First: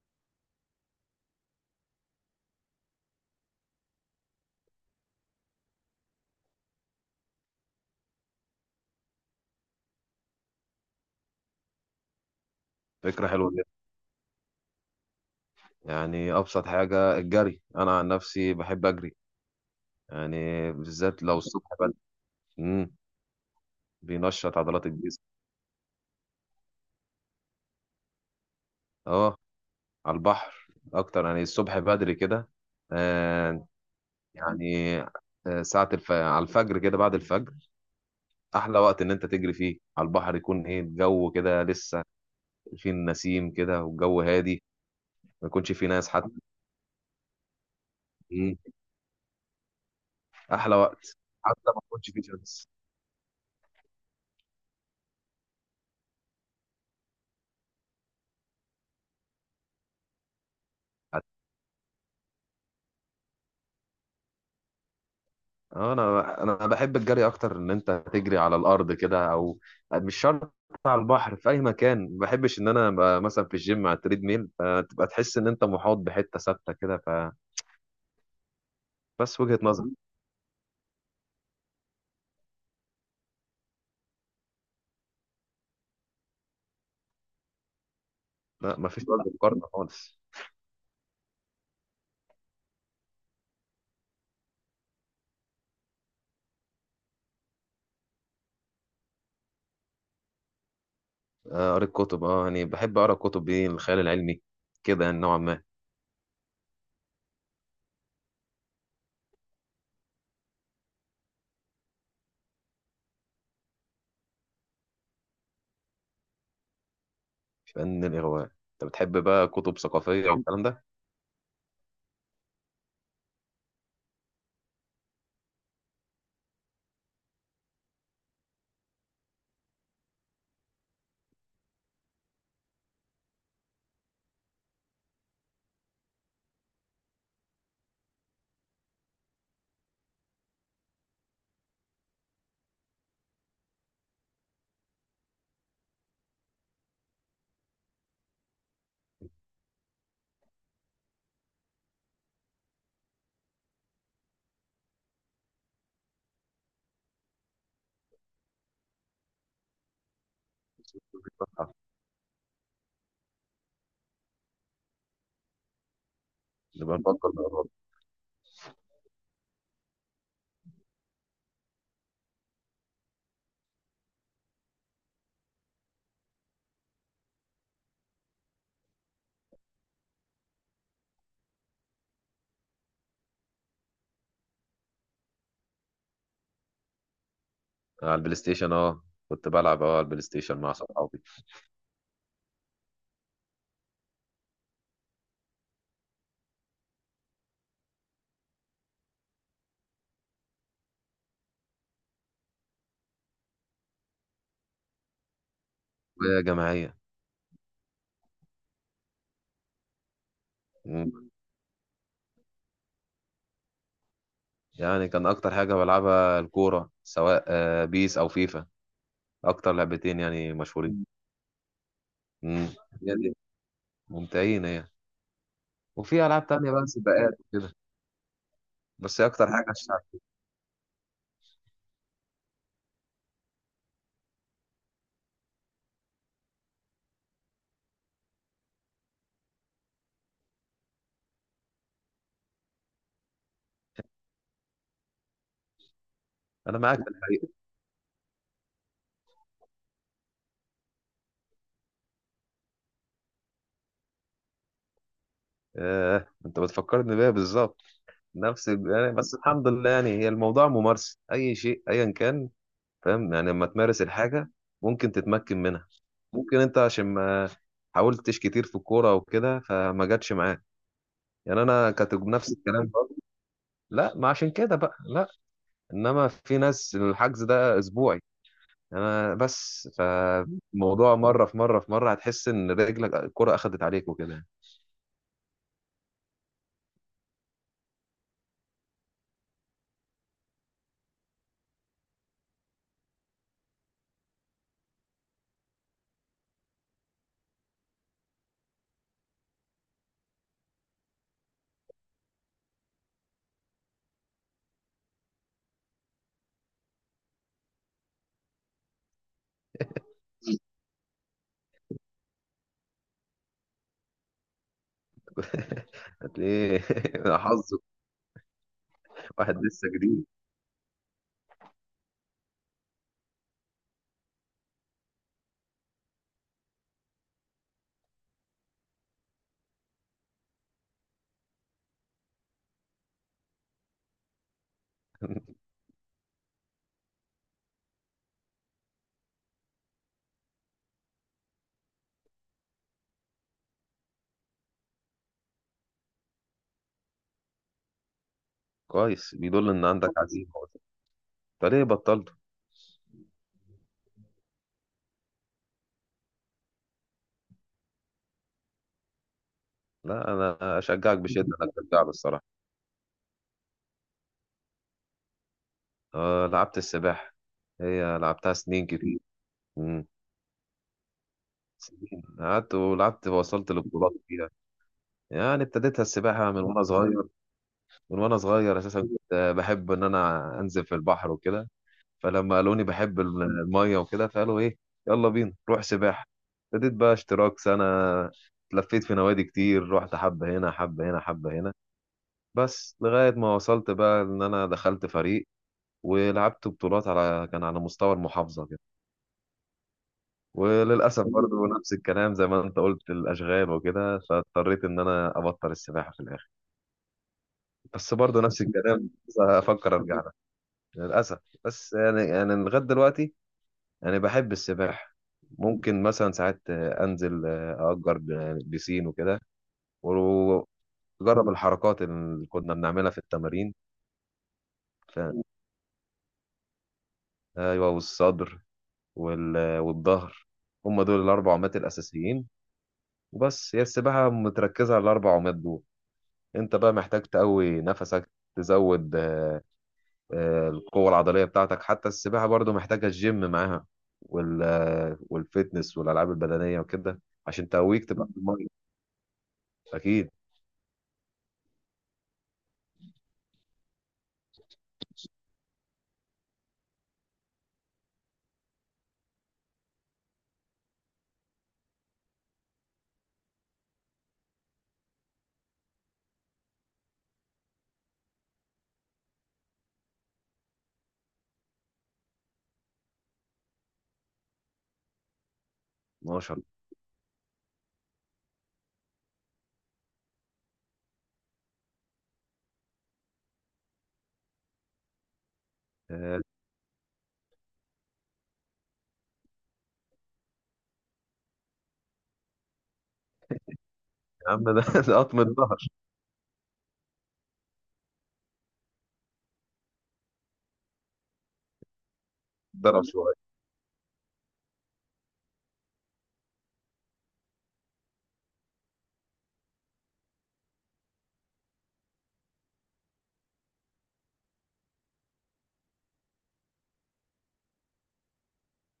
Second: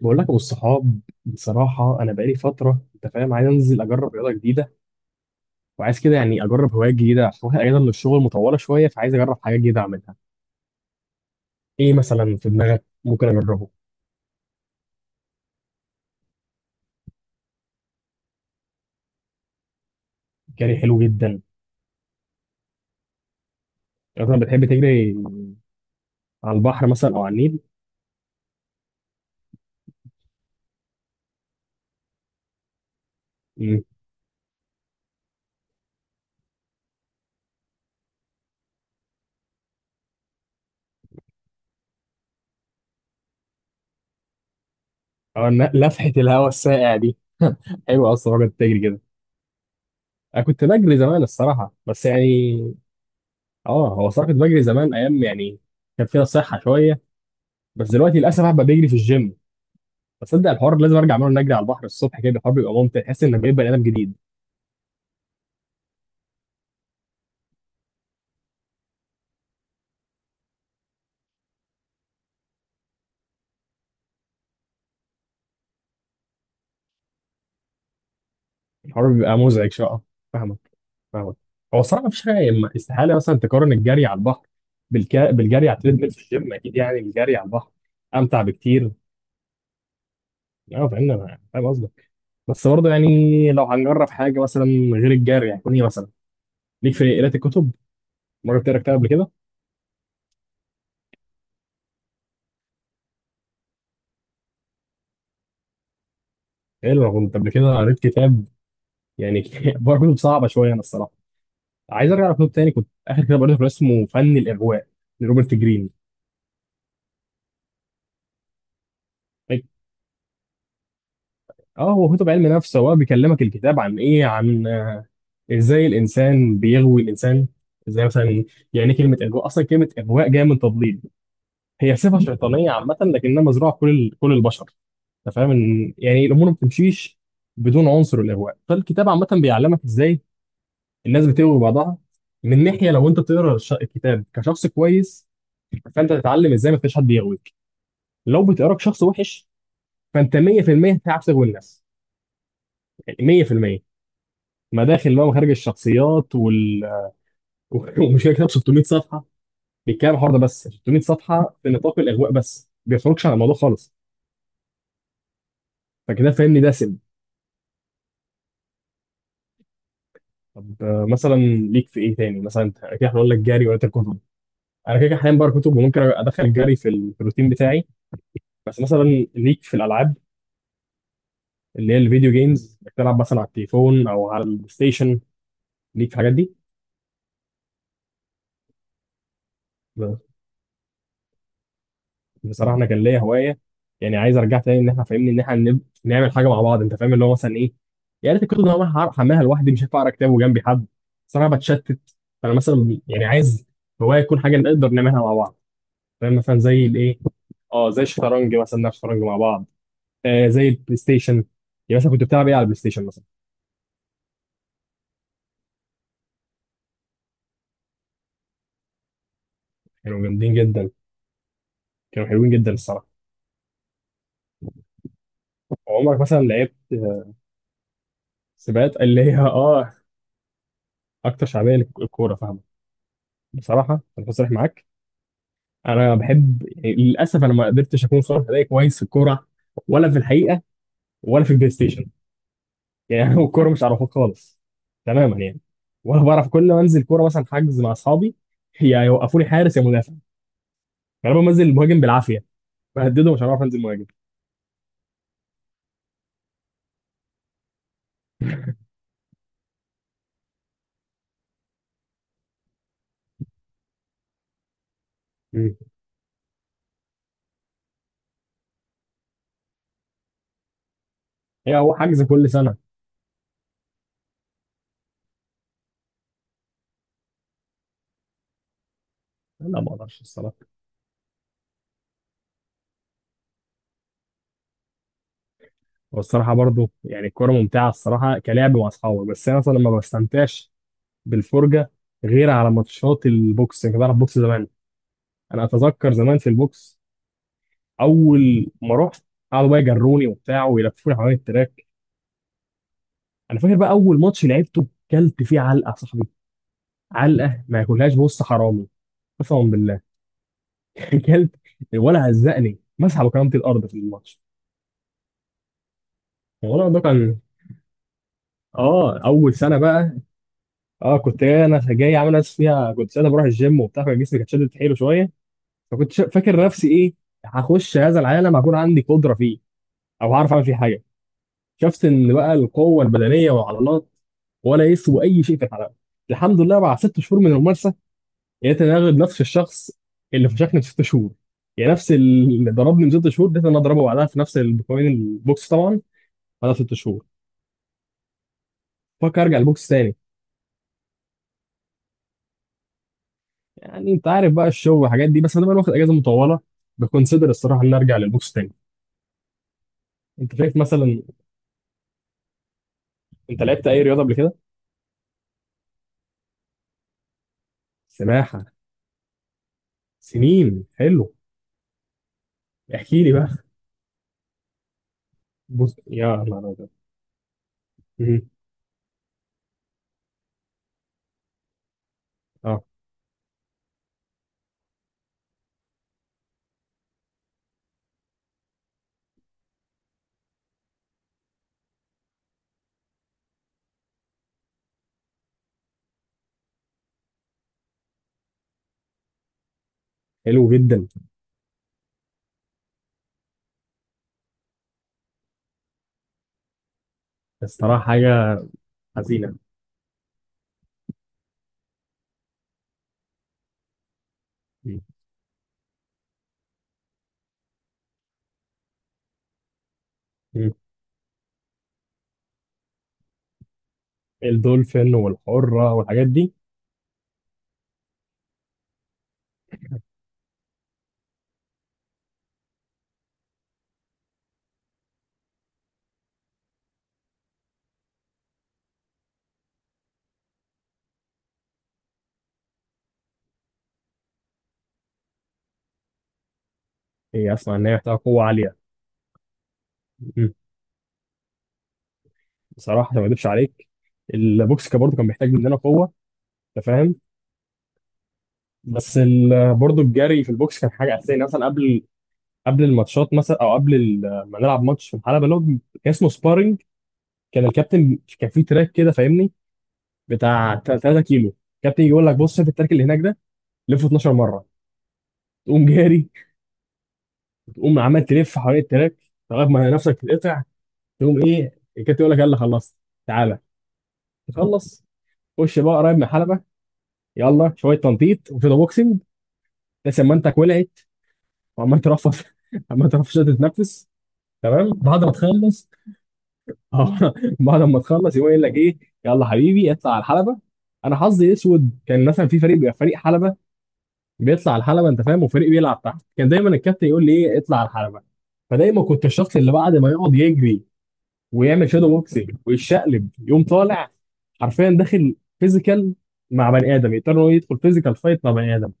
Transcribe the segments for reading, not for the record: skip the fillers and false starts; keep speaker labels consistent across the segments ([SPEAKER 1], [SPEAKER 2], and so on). [SPEAKER 1] بقول لك ابو الصحاب، بصراحه انا بقالي فتره، انت فاهم، عايز انزل اجرب رياضه جديده، وعايز كده يعني اجرب هوايه جديده، عشان واخد اجازه من الشغل مطوله شويه، فعايز اجرب حاجات جديده اعملها. ايه مثلا في دماغك
[SPEAKER 2] فكرة
[SPEAKER 1] ممكن
[SPEAKER 2] حلوة جدا.
[SPEAKER 1] اجربه؟
[SPEAKER 2] يعني أبسط حاجة الجري، أنا عن نفسي بحب أجري، يعني
[SPEAKER 1] جري حلو
[SPEAKER 2] بالذات لو
[SPEAKER 1] جدا.
[SPEAKER 2] الصبح بدري. مم.
[SPEAKER 1] مثلا
[SPEAKER 2] بينشط
[SPEAKER 1] بتحب
[SPEAKER 2] عضلات
[SPEAKER 1] تجري
[SPEAKER 2] الجسم.
[SPEAKER 1] على البحر مثلا او على النيل؟
[SPEAKER 2] أه، على البحر أكتر، يعني الصبح بدري كده. آه.
[SPEAKER 1] مم.
[SPEAKER 2] يعني على الفجر كده، بعد الفجر أحلى وقت إن أنت تجري فيه على البحر. يكون إيه الجو كده لسه فيه النسيم كده، والجو هادي،
[SPEAKER 1] او
[SPEAKER 2] ما يكونش فيه
[SPEAKER 1] لفحه
[SPEAKER 2] ناس حتى.
[SPEAKER 1] الهواء الساقع دي حلوه اصلا الراجل
[SPEAKER 2] مم.
[SPEAKER 1] تجري كده. انا كنت
[SPEAKER 2] أحلى
[SPEAKER 1] بجري
[SPEAKER 2] وقت،
[SPEAKER 1] زمان
[SPEAKER 2] حتى
[SPEAKER 1] الصراحه،
[SPEAKER 2] ما
[SPEAKER 1] بس
[SPEAKER 2] يكونش فيه
[SPEAKER 1] يعني،
[SPEAKER 2] شمس.
[SPEAKER 1] اه هو صراحه كنت بجري زمان، ايام يعني كان فيها صحه شويه، بس دلوقتي للاسف بقى بجري في الجيم. تصدق الحوار لازم ارجع اعمله، نجري على البحر الصبح كده، الحوار بيبقى ممتع، تحس انك بقيت بني ادم جديد.
[SPEAKER 2] اه، انا بحب الجري اكتر ان انت تجري على الارض كده او مش شرط على البحر، في اي مكان. ما بحبش ان انا ابقى مثلا في الجيم على التريد ميل، فتبقى تحس ان انت محاط بحته ثابته كده.
[SPEAKER 1] الحوار بيبقى
[SPEAKER 2] فبس وجهه
[SPEAKER 1] مزعج
[SPEAKER 2] نظر.
[SPEAKER 1] شويه، آه. فاهمك. فاهمك. هو الصراحه مفيش حاجه، استحاله مثلا تقارن الجري على البحر بالجري على التريدميل في الجيم، اكيد يعني الجري على البحر امتع
[SPEAKER 2] لا، ما
[SPEAKER 1] بكتير.
[SPEAKER 2] فيش وجه مقارنه خالص.
[SPEAKER 1] اه فاهمني، انا فاهم قصدك، بس برضه يعني لو هنجرب حاجه مثلا غير الجري، هيكون ايه مثلا؟ ليك في قراءه الكتب؟ مره بتقرا كتاب قبل كده؟
[SPEAKER 2] آه، قريت كتب، اه يعني بحب اقرا كتب ايه، الخيال العلمي كده، يعني نوعا ما.
[SPEAKER 1] حلو. انا كنت قبل كده قريت كتاب يعني برضه كتب صعبه شويه انا الصراحه. عايز ارجع لكتاب تاني، كنت اخر كتاب قريته كان اسمه فن الاغواء لروبرت جرين.
[SPEAKER 2] فن الاغواء، انت بتحب بقى
[SPEAKER 1] طيب،
[SPEAKER 2] كتب ثقافيه والكلام ده.
[SPEAKER 1] اه هو كتب علم نفس، هو بيكلمك الكتاب عن ايه؟ عن آه، ازاي الانسان بيغوي الانسان. ازاي مثلا؟ يعني ايه كلمه اغواء؟ اصلا كلمه اغواء جايه من تضليل، هي صفه شيطانيه عامه لكنها مزروعه في كل كل البشر. انت فاهم ان يعني الامور ما بتمشيش بدون عنصر الاغواء، فالكتاب عامه بيعلمك ازاي الناس بتغوي بعضها. من ناحيه لو انت تقرا الكتاب كشخص كويس، فانت تتعلم ازاي ما فيش حد يغوي، لو بتقراك شخص وحش فانت 100% هتعرف تغوي الناس، يعني 100%. مداخل بقى ومخارج الشخصيات ومشكله، كتاب 600 صفحه بيتكلم عن الحوار ده بس، 600 صفحه في نطاق الاغواء بس ما بيخرجش عن الموضوع خالص. فكده فاهمني، دسم.
[SPEAKER 2] نبقى نفكر مع بعض.
[SPEAKER 1] طب آه، مثلا ليك في ايه تاني؟ مثلا انت كده هنقول لك جري ولا كتب؟ انا كده كده حاليا بقرا كتب، وممكن ادخل الجري في في الروتين بتاعي. بس مثلا ليك في الالعاب اللي هي الفيديو جيمز؟ بتلعب مثلا على التليفون او على البلاي ستيشن؟ ليك في الحاجات دي؟
[SPEAKER 2] على البلاي ستيشن، اه كنت بلعب اه على البلاي ستيشن مع صحابي.
[SPEAKER 1] بصراحه انا كان ليا هوايه، يعني عايز ارجع تاني ان احنا، فاهمني ان احنا نعمل حاجه مع بعض، انت فاهم، اللي هو مثلا ايه، يا ريت. الكتب اللي انا هعرف احملها لوحدي، مش هينفع اقرا كتاب وجنبي حد، صراحه بتشتت. فانا مثلا يعني عايز هوايه تكون حاجه نقدر نعملها مع بعض، فاهم مثلا زي
[SPEAKER 2] وجماعيه.
[SPEAKER 1] الايه؟ اه زي الشطرنج مثلا نلعب شطرنج مع بعض، آه زي البلاي ستيشن. يعني مثلا كنت بتلعب ايه على البلاي ستيشن مثلا؟
[SPEAKER 2] يعني كان اكتر حاجه بلعبها الكوره، سواء آه، بيس او فيفا، اكتر لعبتين
[SPEAKER 1] كانوا
[SPEAKER 2] يعني
[SPEAKER 1] جامدين جدا،
[SPEAKER 2] مشهورين.
[SPEAKER 1] كانوا حلوين
[SPEAKER 2] امم.
[SPEAKER 1] جدا الصراحه.
[SPEAKER 2] هي دي. ممتعين هي.
[SPEAKER 1] عمرك
[SPEAKER 2] وفي
[SPEAKER 1] مثلا
[SPEAKER 2] العاب تانية
[SPEAKER 1] لعبت؟
[SPEAKER 2] بقى سباقات وكده،
[SPEAKER 1] سباقات اللي
[SPEAKER 2] بس هي
[SPEAKER 1] هي،
[SPEAKER 2] اكتر حاجه
[SPEAKER 1] اه
[SPEAKER 2] الشعب.
[SPEAKER 1] اكتر شعبيه للكوره، فاهمه. بصراحه انا بصريح معاك، انا بحب يعني، للاسف انا ما قدرتش اكون صالح، اداء كويس في الكوره ولا في الحقيقه ولا في البلاي ستيشن يعني أنا الكوره مش عارفها خالص تماما يعني، ولا بعرف. كل
[SPEAKER 2] انا
[SPEAKER 1] ما
[SPEAKER 2] معاك
[SPEAKER 1] انزل
[SPEAKER 2] في
[SPEAKER 1] كوره مثلا
[SPEAKER 2] الحقيقه.
[SPEAKER 1] حجز مع اصحابي يا يوقفوني حارس يا مدافع، غالبا بنزل مهاجم بالعافيه، بهدده، مش هعرف انزل مهاجم.
[SPEAKER 2] آه، انت بتفكرني بيها بالظبط، يعني بس الحمد لله. يعني هي الموضوع ممارسه اي شيء ايا كان. فاهم، يعني لما تمارس الحاجه ممكن تتمكن
[SPEAKER 1] مم.
[SPEAKER 2] منها. ممكن انت عشان ما حاولتش كتير في الكوره وكده فما جاتش معاك. يعني
[SPEAKER 1] هي
[SPEAKER 2] انا
[SPEAKER 1] هو
[SPEAKER 2] كنت
[SPEAKER 1] حجز كل
[SPEAKER 2] نفس
[SPEAKER 1] سنه؟
[SPEAKER 2] الكلام برضه. لا، ما عشان كده بقى لا، انما في ناس الحجز ده اسبوعي. انا
[SPEAKER 1] لا ما
[SPEAKER 2] بس
[SPEAKER 1] اقدرش الصراحه.
[SPEAKER 2] فموضوع مره في مره في مره هتحس ان رجلك الكره اخدت عليك وكده.
[SPEAKER 1] والصراحه برضو يعني الكوره ممتعه الصراحه، كلعب مع اصحابي، بس انا مثلا ما بستمتعش بالفرجه. غير على ماتشات البوكس، يعني كنت بلعب بوكس زمان. انا اتذكر زمان في البوكس، اول ما رحت قعدوا بقى يجروني وبتاع ويلفوني حوالين التراك. انا فاكر بقى اول ماتش لعبته كلت فيه علقه يا صاحبي، علقه ما ياكلهاش بص حرامي، قسما بالله كلت، ولا هزقني، مسح بكرامتي الارض في الماتش.
[SPEAKER 2] هتلاقيه
[SPEAKER 1] والله ده كان،
[SPEAKER 2] حظك،
[SPEAKER 1] اه اول
[SPEAKER 2] واحد
[SPEAKER 1] سنه
[SPEAKER 2] لسه
[SPEAKER 1] بقى،
[SPEAKER 2] جديد.
[SPEAKER 1] اه كنت جاي، انا جاي عامل نفسي فيها، كنت ساعتها بروح الجيم وبتاع، فجسمي كان شادد حيله شويه. فكنت فاكر نفسي ايه، هخش هذا العالم، هكون عندي قدره فيه او هعرف اعمل فيه حاجه. شفت اللي بقى، القوه البدنيه والعضلات ولا يسوى اي شيء في الحلبه. الحمد لله، بعد 6 شهور من الممارسه لقيت انا اغلب نفس الشخص اللي فشخني في 6 شهور، يعني نفس اللي ضربني من 6 شهور لقيت انا اضربه بعدها في نفس البقوانين البوكس طبعا، بعدها 6 شهور.
[SPEAKER 2] كويس،
[SPEAKER 1] فكر ارجع
[SPEAKER 2] بيدل ان
[SPEAKER 1] البوكس
[SPEAKER 2] عندك
[SPEAKER 1] تاني،
[SPEAKER 2] عزيمه. طب ليه بطلت؟
[SPEAKER 1] يعني انت عارف بقى الشغل والحاجات دي، بس انا بقى واخد اجازه مطوله، بكونسيدر الصراحه ان ارجع للبوكس تاني.
[SPEAKER 2] لا
[SPEAKER 1] انت
[SPEAKER 2] انا
[SPEAKER 1] شايف
[SPEAKER 2] اشجعك
[SPEAKER 1] مثلا،
[SPEAKER 2] بشده انك ترجع له الصراحه.
[SPEAKER 1] انت لعبت اي رياضه قبل كده؟
[SPEAKER 2] أه، لعبت السباحه، هي لعبتها
[SPEAKER 1] سباحه؟
[SPEAKER 2] سنين كتير. مم.
[SPEAKER 1] سنين؟ حلو.
[SPEAKER 2] سنين قعدت
[SPEAKER 1] احكي
[SPEAKER 2] ولعبت
[SPEAKER 1] لي بقى.
[SPEAKER 2] ووصلت لبطولات فيها. يعني
[SPEAKER 1] بص
[SPEAKER 2] ابتديتها
[SPEAKER 1] يا
[SPEAKER 2] السباحه
[SPEAKER 1] نهار
[SPEAKER 2] من وانا
[SPEAKER 1] ابيض.
[SPEAKER 2] صغير، من وانا
[SPEAKER 1] مهم.
[SPEAKER 2] صغير. اساسا كنت بحب ان انا انزل في البحر وكده، فلما
[SPEAKER 1] اه.
[SPEAKER 2] قالوني بحب الميه وكده فقالوا ايه يلا بينا روح سباحه. ابتديت بقى اشتراك سنه، لفيت في نوادي كتير، رحت حبه هنا حبه هنا حبه هنا، بس لغايه ما وصلت بقى ان انا دخلت فريق ولعبت بطولات على كان على مستوى المحافظه كده.
[SPEAKER 1] حلو جدا.
[SPEAKER 2] وللاسف برضه نفس الكلام زي ما انت قلت، الاشغال وكده، فاضطريت ان انا ابطل السباحه في الاخر.
[SPEAKER 1] الصراحة
[SPEAKER 2] بس برضه
[SPEAKER 1] حاجة
[SPEAKER 2] نفس الكلام،
[SPEAKER 1] حزينة.
[SPEAKER 2] افكر ارجع. للأسف. بس يعني أنا لغاية دلوقتي أنا بحب
[SPEAKER 1] مم.
[SPEAKER 2] السباحة. ممكن مثلا ساعات أنزل، يعني بيسين وكده،
[SPEAKER 1] مم.
[SPEAKER 2] وأجرب الحركات اللي كنا بنعملها في التمارين.
[SPEAKER 1] الدولفين
[SPEAKER 2] ف...
[SPEAKER 1] والحرة والحاجات دي.
[SPEAKER 2] أيوه، والصدر والظهر، هم دول الأربع عمات الأساسيين. وبس، هي السباحة متركزة على الأربع عمات دول. أنت بقى محتاج تقوي نفسك، تزود القوة العضلية بتاعتك. حتى السباحة برضو محتاجة الجيم معاها، والفيتنس والألعاب البدنية وكده،
[SPEAKER 1] هي
[SPEAKER 2] عشان
[SPEAKER 1] أسمع إن هي
[SPEAKER 2] تقويك
[SPEAKER 1] محتاجة
[SPEAKER 2] تبقى في
[SPEAKER 1] قوة
[SPEAKER 2] المية.
[SPEAKER 1] عالية.
[SPEAKER 2] أكيد.
[SPEAKER 1] مم. بصراحة عشان ما أكدبش عليك، البوكس كان برضه كان بيحتاج مننا قوة، أنت فاهم، بس برضه الجري في البوكس كان حاجة أساسية، يعني مثلا قبل الماتشات مثلا، أو قبل ما نلعب ماتش في الحلبة اللي هو كان اسمه سبارينج. كان الكابتن كان فيه تراك كده، فاهمني، بتاع 3 كيلو. الكابتن يجي يقول لك بص شايف التراك اللي هناك ده؟ لفه 12 مرة. تقوم جاري،
[SPEAKER 2] 12.
[SPEAKER 1] تقوم عمال تلف حوالين التراك لغاية ما نفسك تتقطع. تقوم ايه، الكابتن يقول لك يلا خلصت، تعالى. تخلص، خش بقى قريب من
[SPEAKER 2] آه،
[SPEAKER 1] الحلبه، يلا شويه تنطيط وشويه بوكسنج، بس امانتك ولعت وعمال ترفض عمال ترفض عشان تتنفس.
[SPEAKER 2] يا عم ده
[SPEAKER 1] تمام.
[SPEAKER 2] ده
[SPEAKER 1] بعد ما
[SPEAKER 2] قطم الظهر.
[SPEAKER 1] تخلص، اه بعد ما تخلص يقوم يقول لك ايه، يلا حبيبي اطلع على الحلبه. انا حظي اسود، كان مثلا في فريق بيبقى
[SPEAKER 2] ضرب
[SPEAKER 1] فريق
[SPEAKER 2] شوية.
[SPEAKER 1] حلبه بيطلع على الحلبه، انت فاهم، وفريق بيلعب تحت، كان دايما الكابتن يقول لي ايه اطلع على الحلبه. فدايما كنت الشخص اللي بعد ما يقعد يجري ويعمل شادو بوكسنج ويتشقلب يقوم طالع، حرفيا داخل فيزيكال مع بني ادم، يضطر إن هو يدخل فيزيكال فايت مع بني ادم.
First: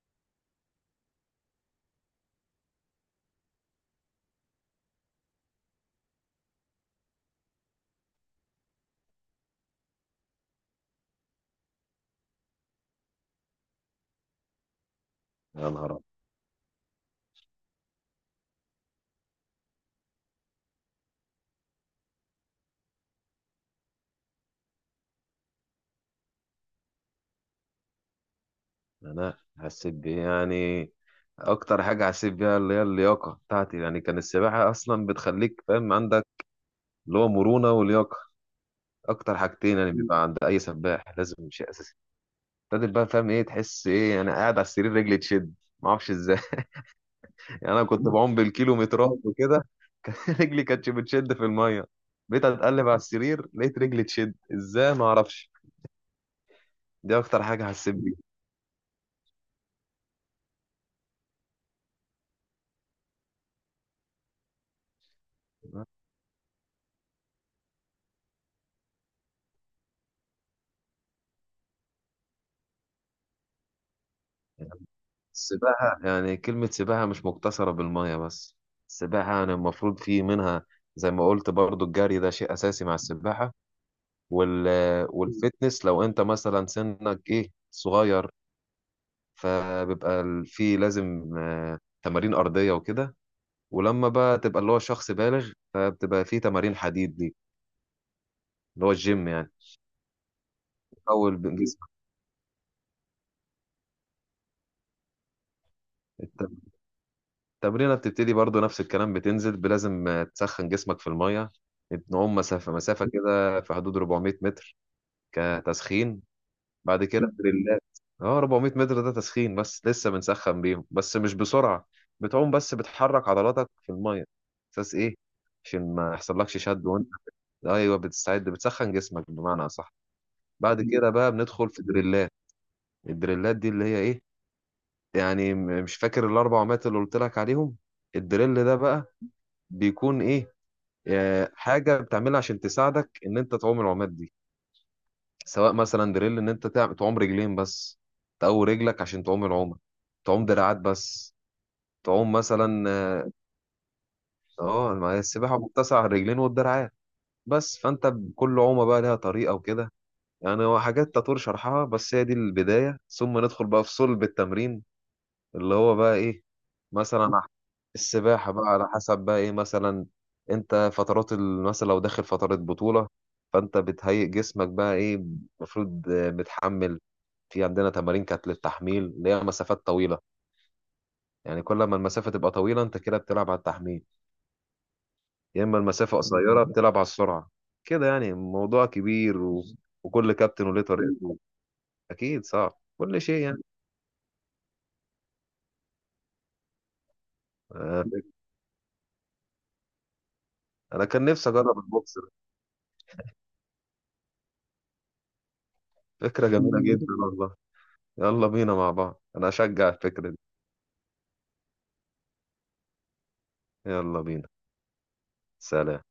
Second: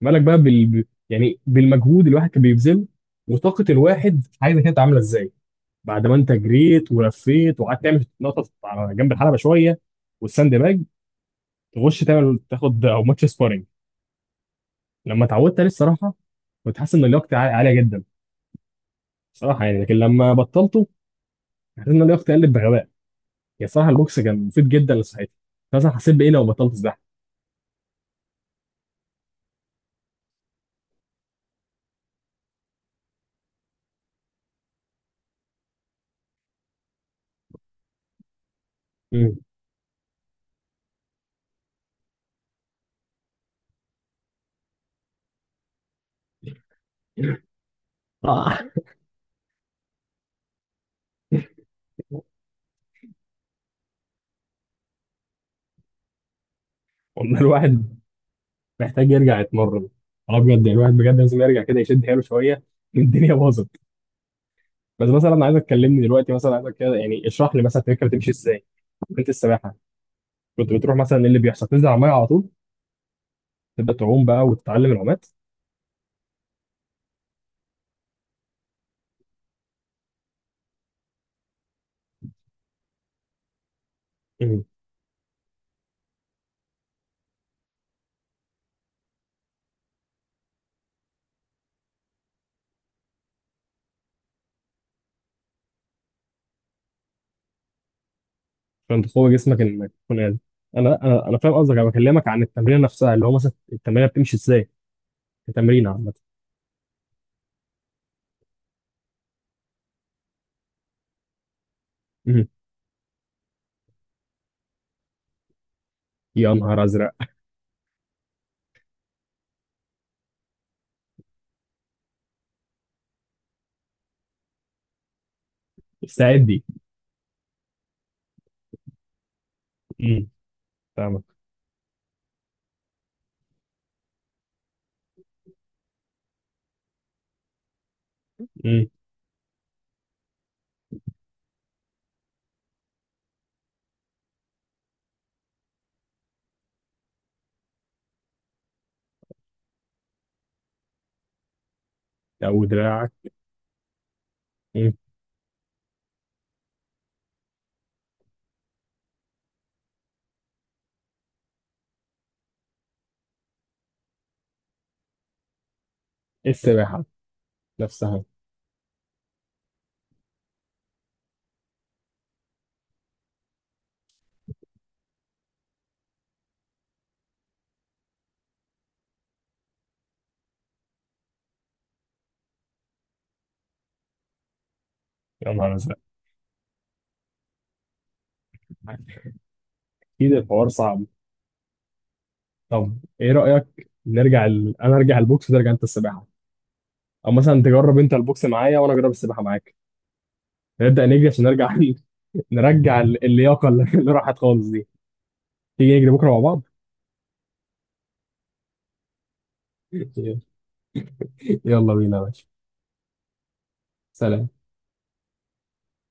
[SPEAKER 1] مالك بقى يعني بالمجهود الواحد كان بيبذله، وطاقه الواحد عايزه كانت عامله ازاي، بعد ما انت جريت ولفيت وقعدت تعمل نقطه على جنب الحلبه شويه والساند باج، تخش تعمل تاخد او ماتش سبارنج. لما اتعودت عليه
[SPEAKER 2] يا نهار أبيض.
[SPEAKER 1] الصراحه كنت حاسس ان لياقتي عاليه جدا صراحه يعني، لكن لما بطلته حسيت ان لياقتي قلت بغباء، يا صراحه البوكس كان مفيد جدا لصحتي. مثلا حسيت بايه لو بطلت الزحمه؟
[SPEAKER 2] أنا حسيت بيه يعني. أكتر حاجة حسيت بيها اللي هي اللياقة بتاعتي. يعني كان السباحة أصلا بتخليك فاهم عندك اللي هو مرونة ولياقة، أكتر
[SPEAKER 1] مم.
[SPEAKER 2] حاجتين يعني بيبقى عند أي سباح لازم شيء أساسي. ابتدت بقى فاهم إيه، تحس إيه أنا قاعد على السرير رجلي تشد، معرفش إزاي. يعني انا كنت بعوم
[SPEAKER 1] اه
[SPEAKER 2] بالكيلومترات وكده. رجلي كانتش بتشد في الميه، بقيت اتقلب على السرير لقيت رجلي تشد، ازاي ما اعرفش. دي
[SPEAKER 1] والله
[SPEAKER 2] اكتر حاجه حسيت
[SPEAKER 1] الواحد
[SPEAKER 2] بيها.
[SPEAKER 1] محتاج يرجع يتمرن، اه بجد يعني الواحد بجد لازم يرجع كده يشد حيله شويه، الدنيا باظت. بس مثلا عايزك تكلمني دلوقتي، مثلا عايزك كده يعني اشرح لي مثلا الفكره بتمشي ازاي؟ انت السباحه كنت بتروح مثلا ايه اللي بيحصل؟ تنزل على الميه على طول تبدا تعوم بقى وتتعلم العومات؟
[SPEAKER 2] السباحه، يعني كلمه سباحه مش مقتصره بالميه بس. السباحه يعني المفروض في منها، زي ما قلت برضو الجري ده شيء اساسي مع السباحه،
[SPEAKER 1] مم.
[SPEAKER 2] وال والفتنس. لو انت مثلا سنك ايه صغير فبيبقى في لازم تمارين ارضيه وكده، ولما بقى تبقى اللي هو شخص بالغ فبتبقى في تمارين حديد دي، اللي هو
[SPEAKER 1] عشان
[SPEAKER 2] الجيم
[SPEAKER 1] تقوي
[SPEAKER 2] يعني.
[SPEAKER 1] جسمك انك تكون قادر. انا فاهم
[SPEAKER 2] اول
[SPEAKER 1] قصدك، انا
[SPEAKER 2] جسمك.
[SPEAKER 1] بكلمك عن التمرين نفسها، اللي هو مثلا التمرين بتمشي ازاي، التمرين عامه.
[SPEAKER 2] الت- التمرينه بتبتدي برضو نفس الكلام، لازم تسخن جسمك في الميه. بنعوم
[SPEAKER 1] مم.
[SPEAKER 2] مسافه مسافه كده في حدود 400 متر كتسخين.
[SPEAKER 1] يا نهار
[SPEAKER 2] بعد
[SPEAKER 1] ازرق.
[SPEAKER 2] كده دريلات. اه، 400 متر ده تسخين بس، لسه بنسخن بيهم بس مش بسرعه، بتعوم بس بتحرك عضلاتك في الميه، اساس ايه عشان ما يحصلكش
[SPEAKER 1] استعدي.
[SPEAKER 2] شد وانت. ايوه بتستعد، بتسخن جسمك بمعنى اصح. بعد كده
[SPEAKER 1] فاهمك.
[SPEAKER 2] بقى بندخل في دريلات. الدريلات دي اللي هي ايه، يعني مش فاكر الأربع عمات اللي قلت لك عليهم. الدريل ده
[SPEAKER 1] مم.
[SPEAKER 2] بقى بيكون إيه، حاجة بتعملها عشان تساعدك إن أنت تعوم العمات دي. سواء مثلا دريل إن أنت تعوم رجلين بس، تقوي رجلك عشان تعوم العومة، تعوم دراعات بس، تعوم
[SPEAKER 1] او
[SPEAKER 2] مثلا
[SPEAKER 1] دراعك.
[SPEAKER 2] آه،.
[SPEAKER 1] مم.
[SPEAKER 2] اه، ما هي السباحة متسعة على الرجلين والدراعات. بس فانت بكل عومة بقى لها طريقة وكده، يعني هو حاجات تطور شرحها. بس هي دي البداية، ثم ندخل بقى في صلب التمرين اللي هو بقى ايه.
[SPEAKER 1] السباحه
[SPEAKER 2] مثلا على،
[SPEAKER 1] نفسها.
[SPEAKER 2] السباحة بقى على حسب بقى ايه مثلا. انت مثلا لو داخل فترة بطولة فانت بتهيئ جسمك بقى ايه المفروض، متحمل. في عندنا تمارين كانت للتحميل اللي هي مسافات طويلة، يعني كل ما المسافة تبقى طويلة انت كده بتلعب على التحميل،
[SPEAKER 1] يا
[SPEAKER 2] يا
[SPEAKER 1] نهار
[SPEAKER 2] اما
[SPEAKER 1] ازرق.
[SPEAKER 2] المسافة قصيرة بتلعب على السرعة. كده يعني موضوع كبير و...
[SPEAKER 1] اكيد
[SPEAKER 2] وكل كابتن
[SPEAKER 1] الحوار
[SPEAKER 2] وليه
[SPEAKER 1] صعب.
[SPEAKER 2] طريقته. اكيد صعب
[SPEAKER 1] طب
[SPEAKER 2] كل
[SPEAKER 1] ايه
[SPEAKER 2] شيء يعني.
[SPEAKER 1] رايك، نرجع انا ارجع البوكس وترجع انت السباحه، او مثلا تجرب
[SPEAKER 2] آه،
[SPEAKER 1] انت البوكس معايا وانا اجرب السباحه معاك؟
[SPEAKER 2] انا
[SPEAKER 1] نبدا
[SPEAKER 2] كان
[SPEAKER 1] نجري عشان
[SPEAKER 2] نفسي
[SPEAKER 1] نرجع
[SPEAKER 2] اجرب البوكس.
[SPEAKER 1] نرجع اللياقه اللي اللي راحت خالص دي. تيجي نجري بكره مع
[SPEAKER 2] فكرة
[SPEAKER 1] بعض؟
[SPEAKER 2] جميلة جدا والله، يلا بينا مع بعض، انا اشجع الفكرة دي.
[SPEAKER 1] يلا بينا يا باشا.
[SPEAKER 2] يلا بينا.
[SPEAKER 1] سلام.
[SPEAKER 2] سلام.